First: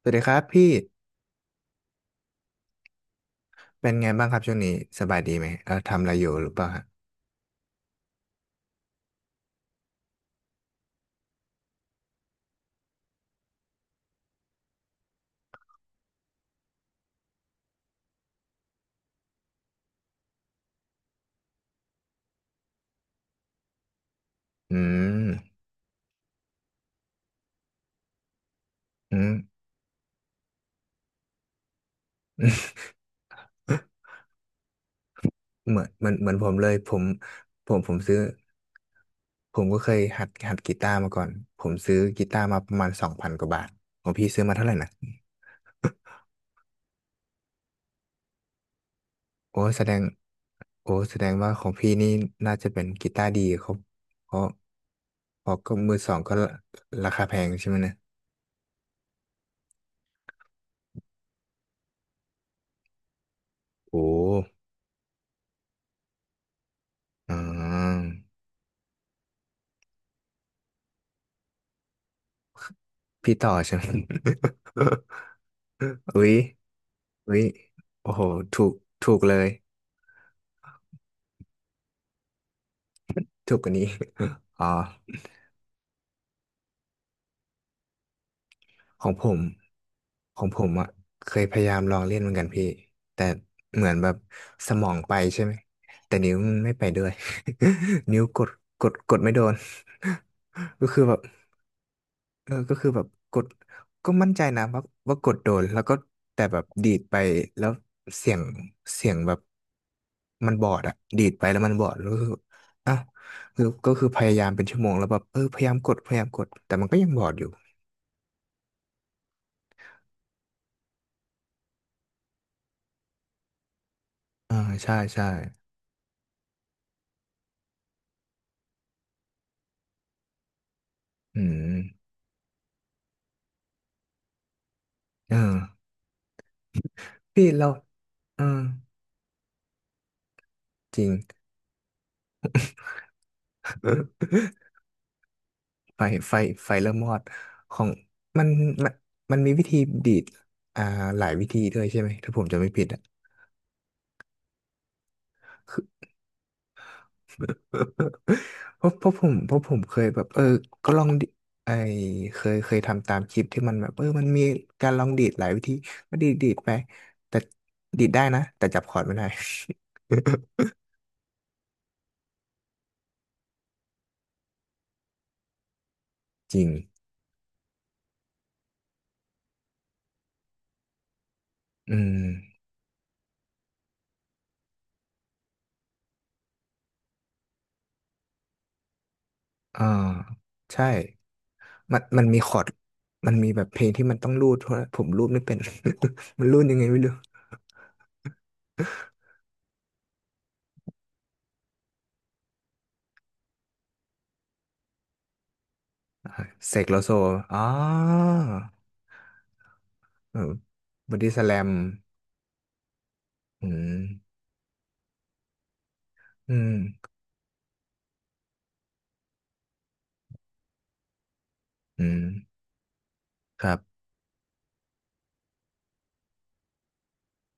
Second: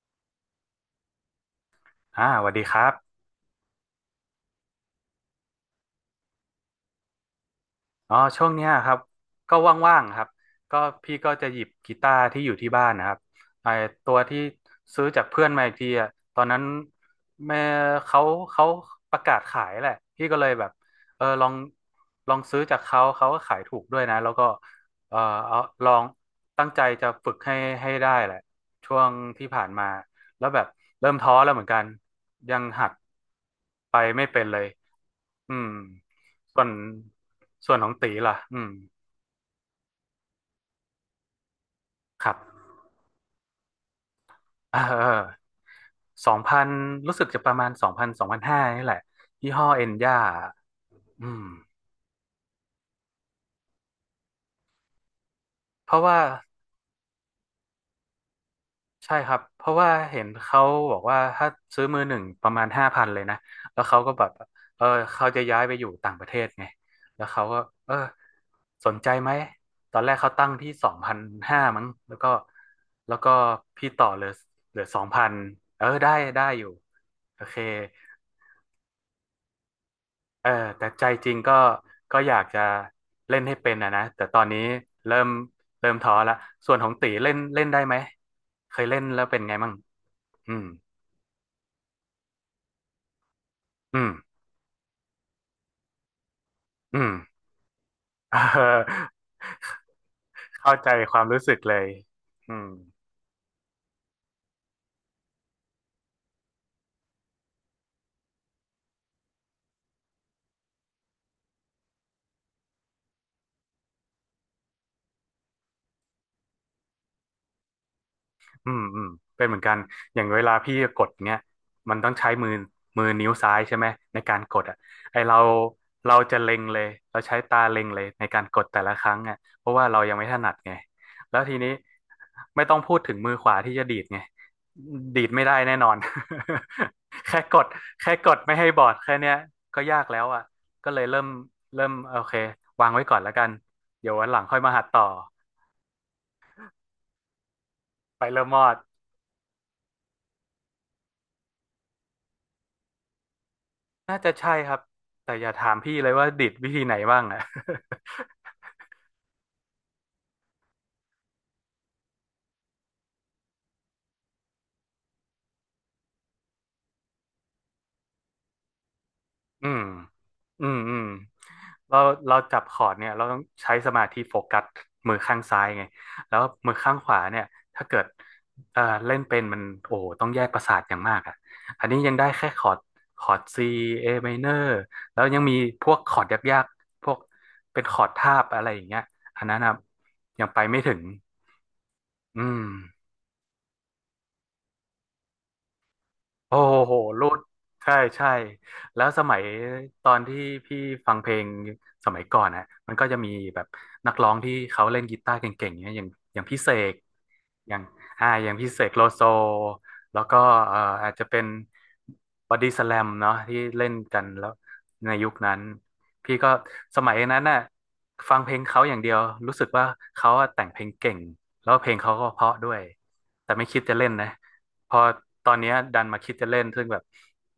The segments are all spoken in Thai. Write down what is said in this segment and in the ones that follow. สวัสดีครับพี่สวัสดีครับเป็นไงบ้างครับช่วงนี้สบายดีไหมทำอะไรอยู่หรือเปล่าฮะอ๋อช่วงเนี้ยครับ ก็ว่างๆครับก็พี่ก็จะหยิบกีตาร์ที่อยู่ที่บ้านนะครับไอตัวที่ซื้อจากเพื่อนมาอีกทีอ่ะตอนนั้นแม่เขาเขาประกาศขายแหละพี่ก็เลยแบบเออลองลองซื้อจากเขาก็ขายถูกด้วยนะแล้วก็อืเออมเอาลองตั้งใจจะฝึกให้ได้แหละช่วงอืม ที่ผ่านมาแล้วแบบเริ่มท้อแล้วเหมือนกันยังหัดไปไม่เป็นเลย อื มเหมือนผมส่เลวนยผมผส่วมนขผองมตีซื้อล่ะอืมผมก็เคยหัดกีตาร์มาก่อนผมซื้อกีครับตาร์มาประมาณสองพันกว่าบาทของพี่ซื้อมาเท่าไหเร่นะออสองพันรู้สึกจะประมาณสองพันสองพันห้านี่แหละยี่โอ้ห้อแสเอ็ดนงย่าอืมว่าของพี่นี่น่าจะเป็นกีตาร์ดีเขาเพราะเพราะก็เพมือราะสอว่า งก็ราคาแพงใช่ไหมเนี่ยใช่ครับเพราะว่าเห็นเขาบอกว่าถ้าซื้อมือหนึ่งประมาณ5,000เลยนะแล้วโอ้เขาก็แบบเออเขาจะย้ายไปอยู่ต่างประเทศไงแล้วอ่เขาก็เออาสนใจไหมตอนแรกเขาตั้งที่สองพันห้ามั้งแล้วก็แล้วก็พี่ต่อใช่ไหม พี่ต่อเหลือสองพันได้ อุ้ย ได้อยู่เฮ้โอยเคโอ้โหถูกถูกเลยเออแต่ใจจริงก็อยากจะเล่นถูให้กกเป็ว่านนี้ อะนะแต่ตอน นี้อ๋อเริ่มเริ่มท้อละส่วนของตีเล่นเล่นได้ไหมเคยเล่ขนองแล้ผวเป็มนไงมั่งของอืผมมอ่ะเคยพยายามลองเล่นเหมือนกันพี่แต่เหมือนอืแบม บสมองไปใช่ไหมแต่นิ้วมันไม่ไปอืด้วย ม นิ้วกดก ดไม่โดน เข้า ก็ใจคือแบคบ วามรู้สึกเลยอืม ก็คือแบบกดก็มั่นใจนะว่ากดโดนแล้วก็แต่แบบดีดไปแล้วเสียงเสียงแบบมันบอดอะดีดไปแล้วมันบอดแล้วก็คืออ้าวคือก็คือพยายามเป็นชั่วโมงแล้วแบบพยายามกดแต่มันก็ยังบอดอยู่อืมอืมเป็นเหมือนกันอย่างเวลาพี่กดเนี้ยมันต้องใช้มือนิ้วซ้ายใช่ไหมในการกอ่าดอ่ะใช่ไอใช่เราเราจะเล็งเลยเราใช้ตาเล็งเลยในการกดแต่ละครั้งอ่ะเพราะว่าเรายังไม่ถนัดไงแล้วอืทีมนี้ไม่ต้องพูดถึงมือขวาที่จะดีดไงดีดเอไม่อได้แน่นอน แค่พี่กเราดแค่กดเออไม่ให้บอดแค่เนี้ยก็ยากแล้วอ่ะก็จเลยริง เริ่มโอเควางไว้ก่อนแล้วกันเดี๋ยววันหลังค่อยมา หัดต่อไฟไฟไฟเริ่มมอดของไปมัเริ่มนมอด มันมันมีวิธีดีดอ่าหลายวิธีด้วยใช่ไหมถ้าผมจะไม่ผิดอะ น่าจะใช่ครับแต่อย่าถามพี่เลยว่าดิดวิธีไหนบ้างอ่ะ เพราะผมเคยแบบก็ลองดิไอเคยทำตามคลิปที่มันแบบมันมีการลองดีดหลายวิธีก็ดีดไปแต่ดีดได้นะแต่จับคอร์ดไม่ได้ อืมอืมอืมเราเราจับคอร์ดเนี่ยเราต้องใช้สมาธิโฟกัสมือข้างซ้ายไงแล้ว จริงมือข้างขวาเนี่ยถ้าเกิดเล่นเป็นมันโอ้โหต้องแยกประสาทอย่างมากอ่ะอันอืนี้ยังมได้แค่คอร์ดคอร์ด C A minor แล้วยังมีพวกคอร์ดยากๆพวกเป็นคอร์ดทาบอะไรอย่างเงี้ยอันนั้นนะอ่ายังไปไม่ใช่ถึงมันมันมีอืคอม ร์ดมันมีแบบเพลงที่มันต้องรูดเพราะผมรูดไม่เป็น มันโอ้รูดยังไงโหไม่รู้รูดใช่ใช่แล้วสมัยตอนที่พี่ฟังเพลงสมัยก่อนฮะมันก็จะมีแบบนักร้องที่เขาเล่นกีตาร์เก่งๆเนี่ยอย่างอ่าอย่างพี่เสเสกโลกโซอ๋ออย่างอ่าอย่างพี่เสกโลโซแล้วเอก็อเอ่ออาบจอจะดี้สเป็นแลมบอดี้สแลมเนาะที่อืเล่นมกันแล้วในยุคนั้นพี่ก็อืมสมัยนั้นน่ะฟังเพลงเขาอย่างเดียวรู้สึกว่าเขาอะแต่งเพลงเก่งแล้วเพลงอืเขามก็เพราะด้วยแต่คไม่รัคิดจะบ เล่นนะ พอตอนเนี้ยดันมาคิดจะเล่นซึ่งแบบ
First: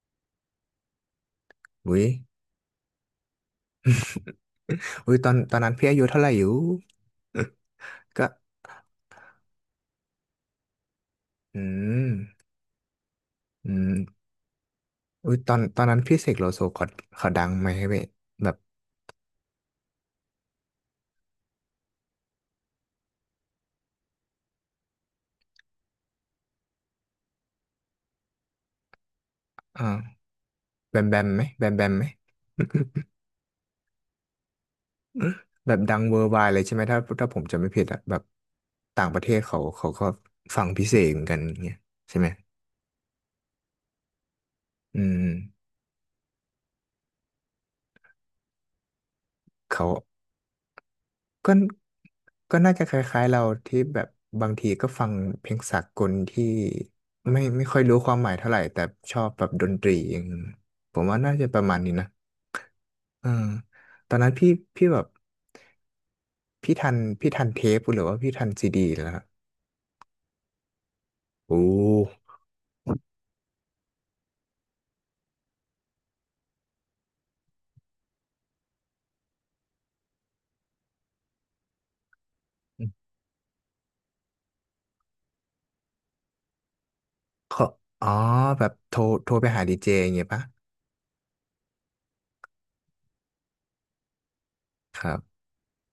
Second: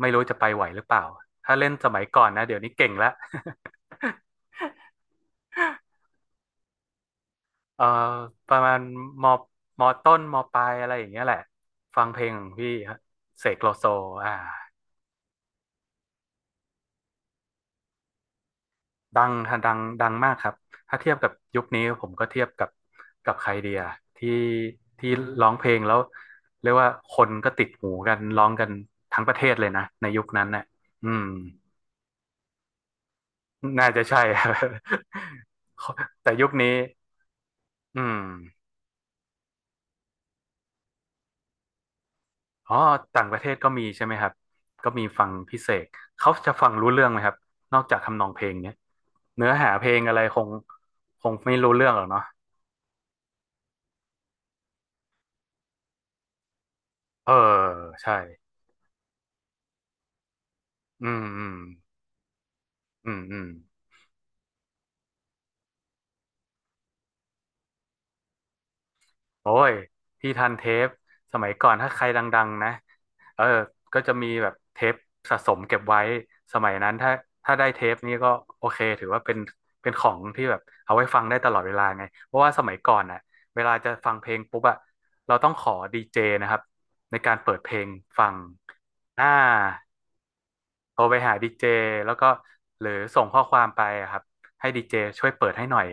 ไม่รู้จะไปไหวหรือเปล่า ถ้าเล่นสอุ้มัยยก่อนนะเดี๋ยวนี้เก่งแล้ว ตอนนั้นพี่อายุเท่าไหร่อยู่ เอ่อ ก็ ประมาณมมต้นมปลายอะไรอย่างเงี้ยแหละ อืฟังมเพลงของพี่ฮะเสกอืโลโซมอ่าอุ้ยตอนนั้นพี่เสกโลโซเขาดังไหมเว้ยแบบดังดังมากครับ ถ้าเทียบกับยุคนี้ผมก็เทียบกับใครเดียที่ที่ร้องเพลงแล้วเรียกว่าคนก็ติดหูกันร้องกันทั้งประเทศเลยนะในยุอ่าคนั้นน่ะแบมอืแบม มไหมน่าจะใช่ แบบดังเวอร์แต่ไวยุด์คเลยใช่นี้ไหมถ้าผมจำไม่ผิดอะอืแบบมต่างประเทศเขาก็ฟังพิเศษเหมือนกันอย่างเงี้ยใช่ไหมอ๋อต่างประเทศก็มีใช่ไหมครับก็อืมีมฟังพิเศษเขาจะฟังรู้เรื่องไหมครับนอกจากทำนองเพลงเนี้ยเนื้อหาเพเขา ลงอะไรคงก็ไม่รู้เรื่องหรอกเนาะก็น่าจะคล้ายๆเราที่แบบบางทีก็ฟังเพลงสากลที่เออไม่ค่อยรู้คใช่วามหมายเท่าไหร่แต่ชอบแบบดนตรีอย่างผมอืว่ามน่าอืจะมประมาณนี้นะอืมเอออืม ตอนนั้นพี่แบบพี่ทันเทปหรือว่าพี่ทันซีดีแล้วครับโอ้ยพี่ทันเทปสมัโอยก่อนถ้าใครด้ังๆนะเออก็จะมีแบบเทปสะสมเก็บไว้สมัยนั้นถ้าได้เทปนี้ก็โอเคถือว่าเป็นของที่แบบเอาไว้ฟังได้ตลอดเวลาไงเพราะว่าสมัยก่อนอ่ะเวลาจะฟังเพลงปุ๊บอะเราต้องขอดีเจนะครับในการเปิดเขาเพลงอ๋อฟังแบบโทรอ่า ไปหาดีเจอย่างเงี้ยปะ โทรไปหาดีเจแล้วก็หรือส่งข้อความไปอะครับให้ดีเจครัช่วยบ เปิดให้หน่อย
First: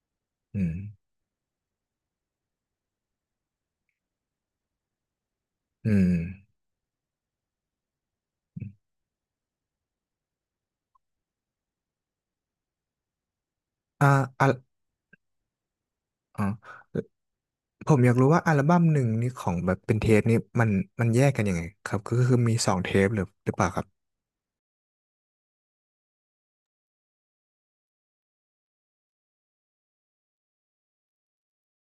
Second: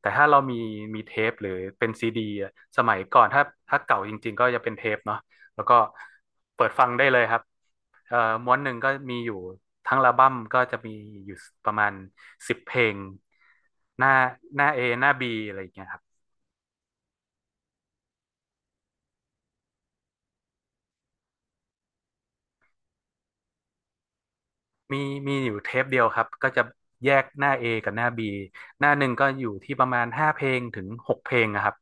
แต่ถ้าเรามีอืมมีเทปหรือเป็นซีดีอะสมัยก่อนถ้าเก่าจริงๆก็จะเป็นเทปเนาะแล้วก็อืมเปิดฟังได้เลยครับเอ่อม้วนหนึ่งก็มีอยู่ทั้งอัลบั้มก็จะมีอยู่ประมาณ10 เพลงหอ่าน้าอ่ะหน้า A หน้า B อะไรอย่างเงี้ยครับ อ๋อ ผมอยากรู้ว่าอัลบั้มหนึ่งนี่ของแบบเป็นเทปนี่มันแยกกันยังไงครับก็คือมีสองเทปหรือเปล่าครับมีมีอยู่เทปเดียวครับก็จะแยกหน้า A กับหน้า B หน้าหนึ่งก็อยู่ที่ประมาณ5 เพลงถึง6 เพลงนะครับ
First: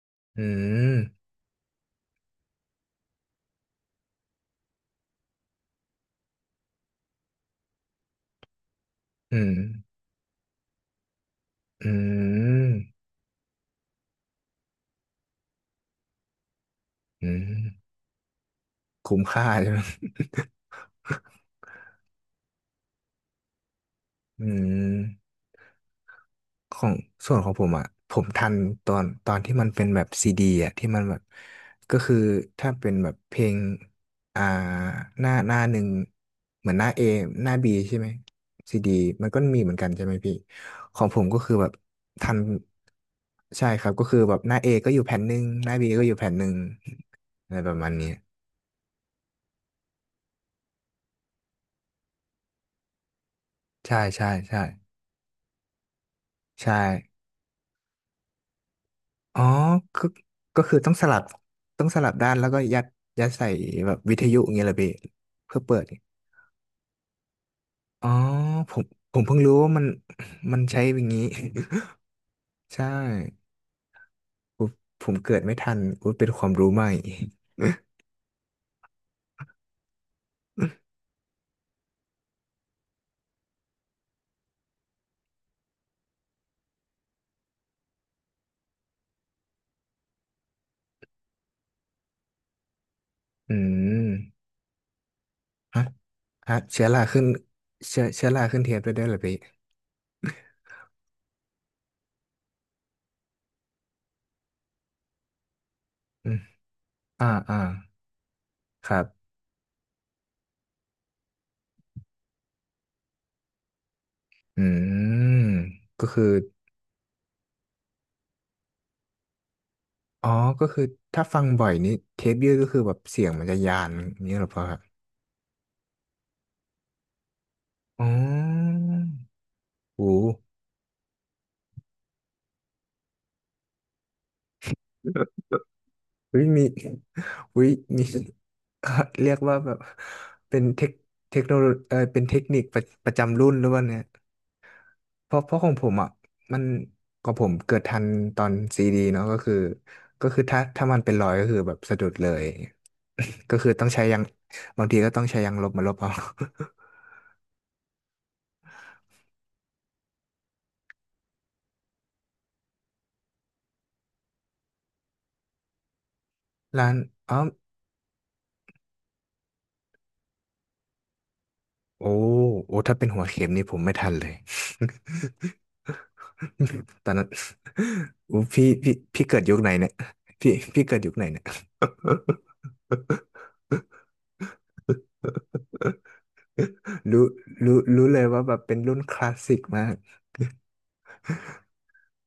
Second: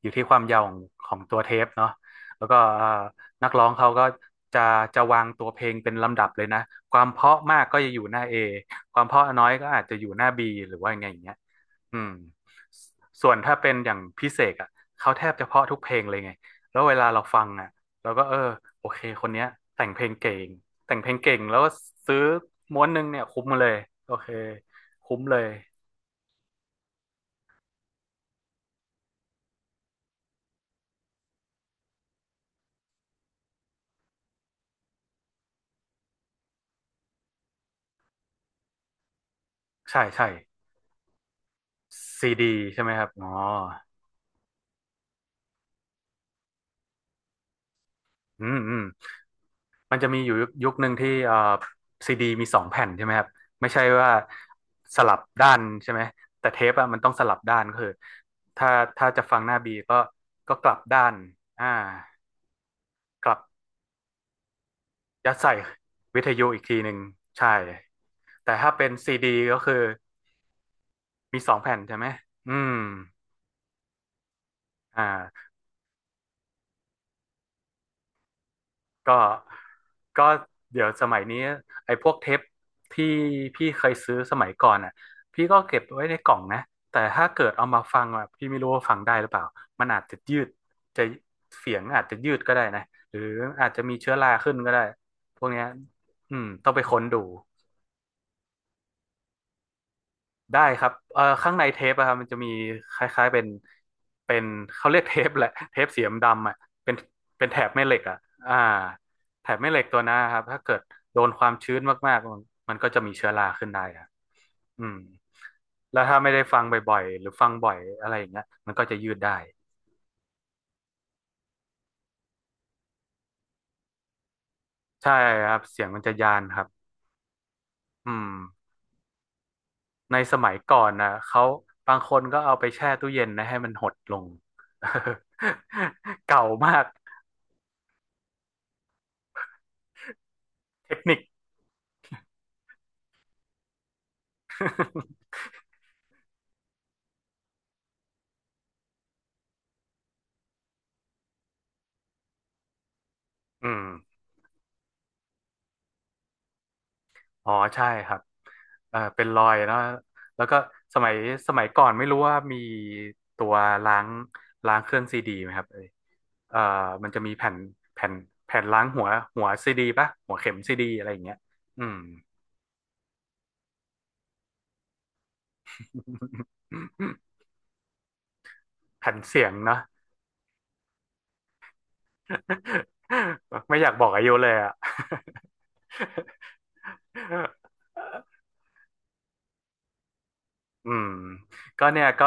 อยู่ที่ควาอืมยาวมของตัวเทปเนาะแล้วก็นักร้องเขาก็จะวางตัวเพลงเป็นลำดับเลยนะความเพราะมากก็จะอยู่หน้า A ความเพราะอืน้อยมก็อาจจะอยู่หน้า B หรือว่าไงอย่างเงี้ยอือืมมส่วนถ้าเป็นอย่างพิเศษอ่ะเขาแทบจะเพราะทุกเพลงเลยไงแล้วเวลาเราอืฟัมงอ่ะเราก็เออโอเคคุ้มคนเนี้ค่ายใช่ไหมแต่งเพลงเก่ง แต่งเพลงเก่งแล้วก็ซื้อม้วนหนึงเนี่ยคุ้มมาเลยโอเคอืม คุ้มเลยของส่วนของผมอ่ะผมทันตอนที่มันเป็นแบบซีดีอ่ะที่มันแบบก็คือถ้าเป็นแบบเพลงอ่าหน้าหนึ่งเหมือนหน้าเอหน้าบีใช่ไหมซีดีมันก็มีเหมือนกันใช่ใช่ไหมใช่พี่ของผมก็คือแบบซีทันดีใช่ไหมครับอ๋อใช่ครับก็คือแบบหน้าเอก็อยู่แผ่นหนึ่งหน้าบีก็อยู่แผ่นหนึ่งอะไรประมาณนี้อืมอืมมันจะมีอยู่ยุคหนึ่งที่ซีดีมีสองแผ่นใช่ไหมครับไม่ใช่ใช่ว่าใช่ใช่สลับด้านใช่ไหมแต่เทใช่ ปอะมันต้องสลับด้านก็คือถ้าถ้าจะฟัอ๋งอหน้าบีก็ก็ก็ก็กคืลัอบต้องด้าสนลับอ่าด้านแล้วก็ยัดกลับใส่แบบวิทยุอย่างเงี้ยเหรอพี่ยัดใส่เพื่อเปิดอวิทยุอีกทีหนึ่งใช่๋อแต่ถ้าผมเป็นผซีมดีเพิ่งรู้ก็ว่าคือมันใช้อย่างนี้ มีสองแผ่นใช่ไหมอื มใช่ผมอ่ผมเกิดา ไม่ทันอุ๊ยเป็นความรู้ใหม่ก็ก็เดี๋ยวสมัยนี้ไอ้พวกเทปที่พี่เคยซื้อสมัยก่อนอ่ะพี่ก็เก็บไว้ในกล่องนะแต่ถ้าเกิดเอามาฟังอ่ะพี่ไม่รู้ว่าฟังได้หรือเปล่ามันอาจจะยืดจะเสียงอาจจะยืดก็ได้นะหรืออือาจจะมีมเชื้อราขึ้นก็ได้พวกเนี้ยฮะอืมฮะต้องไปเชื้อค้รานดู ขึ้นเชื้อราขึ้นเทปได้ด้วยเหรอพี่ได้ครับข้างในเทปอะครับมันจะมีคล้ายๆเป็นเป็นเขาเรียกเทปแหละ เทปสีอืมดำๆอะเป็นอ่าแถอ่าบแม่เหล็กอะอ่าครับแถบแม่เหล็กตัวนั้นนะครับถ้าเกิดโดนความชื้นมากๆมันก็จะมีเชื้อราขึ้นได้ครับอือืมมแล้วก็ถ้าคือไม่ได้ฟังบ่อยๆหรือฟังบ่อยอะไรอย่างเงี้ยมันก็จะยืดได้อ๋อก็คือถ้าฟังบ่อยนี่เทปยืดก็คือแบบเสียงมันจะยานอย่างนี้เหรอพ่อ ใช่ครับเสียงมันจะยานครับอ๋อืมอโหในสมัยก่อนนะเขาบางคนก็เอาไปแช่ตู้เย็นนะให้มันหดลง อุ้ยเก่ามีมากอุ้ยมี เรียกว่าแบบเป็นเทคเทคนิค เทคโนโลเป็นเทคนิคประจำรุ่นหรือเปล่าเนี่ยเพ ราะเพราะของผมอ่ะมันของผมเกิดทันตอนซีดีเนาะก็คือก็คือถ้าถ้ามันเป็นรอยก็คือแบบสะดุดเลย ก็อืคือมต้องใช้ยางบางทีก็ต้องใช้ยางลบมาลบเอา อ๋อใช่ครับเป็นรอยเนอะแล้วก็สมัยสมัยก่อนไม่รู้ว่ามีตัวล้างล้างเครื่องซีดีไหมครับเอยเอ่อ ร้านมันจะมีอ๋อแผ่นแผ่นแผ่นล้างหัวหัวซีดีป่ะหัวเข็มซีดีอะไรอย่างเงี้ยอืม โอ้โอ้ถ้าเป็นหัวเข็มนี่ผมไม่ทันเลย ตอน นั้น อู้พี่พี่แผ่นพี่เกิดเสียงยุคไหนเนาะ เนี่ยพี่พี่เกิดยุคไหนเนี่ย ไม่อยากบอกอายุเลยอ่ะ รู้รู้รู้เลย เอ ว่าแบบเป็นรุ่นคลาสสิกมากอืมก็เนี่ยก็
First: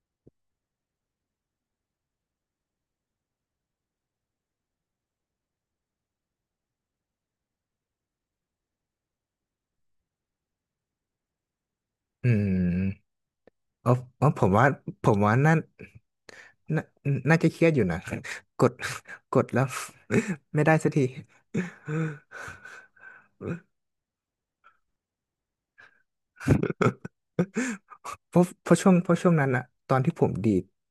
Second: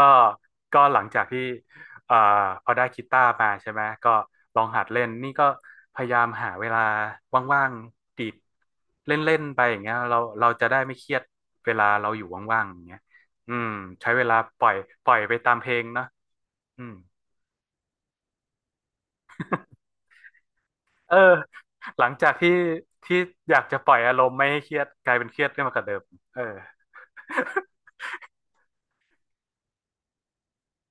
ก็หลังจากที่เอ่อพอได้กีตาร์มาใช่ไหมก็ลองหัดเล่นนี่ก็พยายามหาเวลาว่างๆดีดเล่นๆไปอย่างเงี้ยเราจะได้ไม่เครียดเวลาเราอยู่อืว่างๆอย่างเงี้ยมอืมอ๋อใช้เวอ๋อลาผมปว่าล่อยผปล่อมยว่าไปตานั่นมเพลงเนาะอืน่ามน่าจะเครียดอยู่นะกดกดแล้ว ไม่ได้สักที เออหลังจากที่อยากจะปล่อยอารมณ์ไม่ให้เครียดกลายเป็นเครียดขึ้นมากับเดิมเออ เพราะเพราะช่วงเพราะช่วงนั้นอะตอนที่ผมดี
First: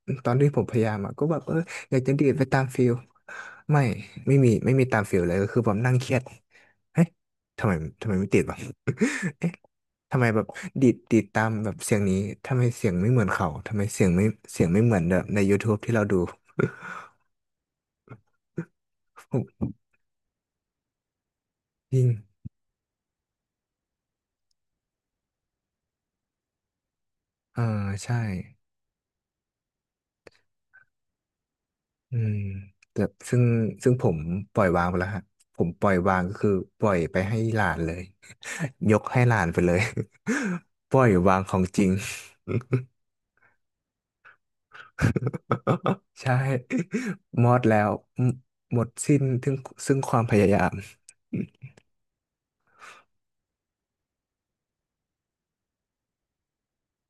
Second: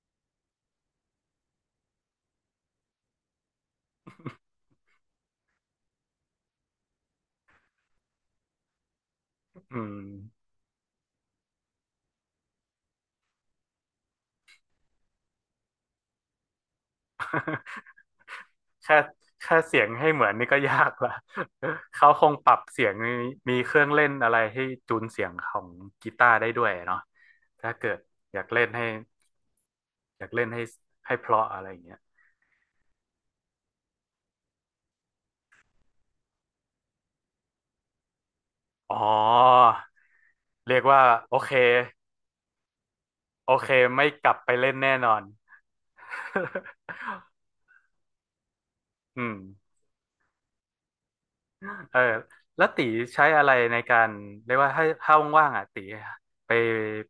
ดตอนที่ผมพยายามอะก็แบบอยากจะดีดไปตามฟิลไม่ไม่มีตามฟิลเลยก็คือแบบนั่งเครียดเอ๊ะทำไมไม่ติดวะ เอ๊ะอืทำไมแบม บดีดตามแบบเสียงนี้ทำไมเสียงไม่เหมือนเขาทำไมเสียงไม่เหมือนแบบใน YouTube ที่เราดู แค่แค่ ผมเสียงให้เหมือนนี่ก็ยากละ ยิ่งเขาคงปรับเสียงมีมีเครื่องเล่นอะไรให้จูนเสียงของกีตาร์ได้ด้วยเนาะอ่าถ้าเกิดใช่ อยากเล่นให้อยากเล่นให้ให้เพราะอะไรอย่างเงี้ยอืมแต่ซึ่งผมปล่อยวางไปแล้วฮะผมปล่อยวางก็คือปล่อยไปให้หลานเลย ยอ๋อกให้หลานไปเลย เรียก ปว่าล่อยโอวางเคของจริง โอเคไม่กลับไปเล่นแน่นอน ใช่มอดแล้วหมดสิ้ อืนมถึงซึ่งความพยายาม เออแล้วตีใช้อะไรในการเรียกว่าถ้าว่างๆอ่ะตีไป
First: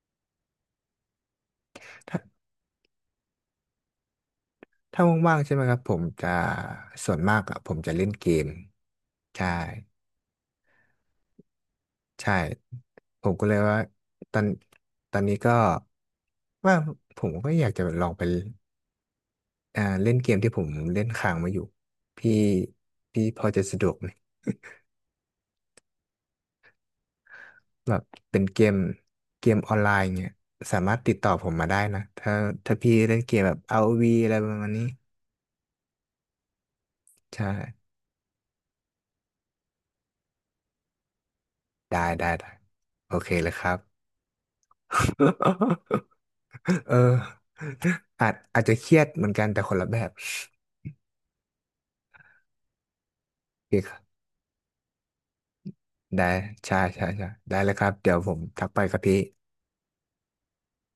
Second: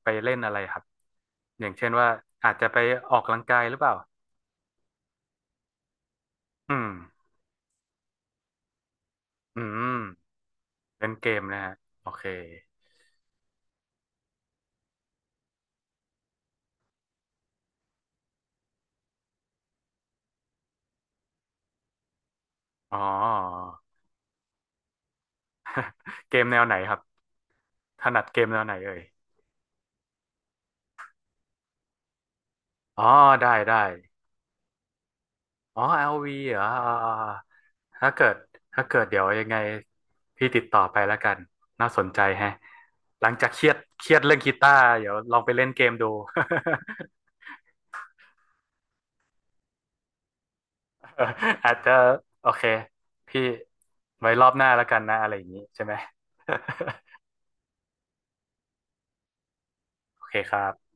ไปเล่นอะไรครับอย่างเช่น ว่าถ้าอาจจะไปออกกำลังกายหรือเปล่า ถ้าว่างๆใช่ไหมครับผมจะอืมส่วนมากอะผมจะเล่นเกมใช่อืมเล่นเกมนะฮะโอเคใช่ผมก็เลยว่าตอนนี้ก็ว่าผมก็อยากจะลองไป อ่าเล่นเกมที่ผมเล่นค้างมาอยู่พี่อ๋อพอจะสะดวกไหมเกมแนวไหนครับแบบถนัดเกเป็นมแนเกวไหนมเอ่ยออนไลน์เงี้ยสามารถติดต่อผมมาได้นะถ้าพี่อ๋อเล่นเกมได้แบบ ได้ ROV อวีอะไรประมาณนี้อ๋อ LV เหรออ่าใช่ๆถ้าเกิดถ้าเกิดเดี๋ยวยังไงพี่ติดต่อไปแล้วกันน่าสได้นใจแฮะได้โอหเคลังจาเลกยเคครียรัดบ เครียดเรื่องกีตาร์เดี๋ยวลองไปเล่นเกมดู เอออาจจะเครียดเหมือนกันแต่คนละแบบ อาจจะโอเคพี่โอเคครับไว้รอบหน้าแล้วกันนะอะไรอย่างนี้ใช่ไหม ได้ใช่ใช่ใช่ได้เลยครับเดี๋ยวผมทักไปครับพี่ โอเคครับ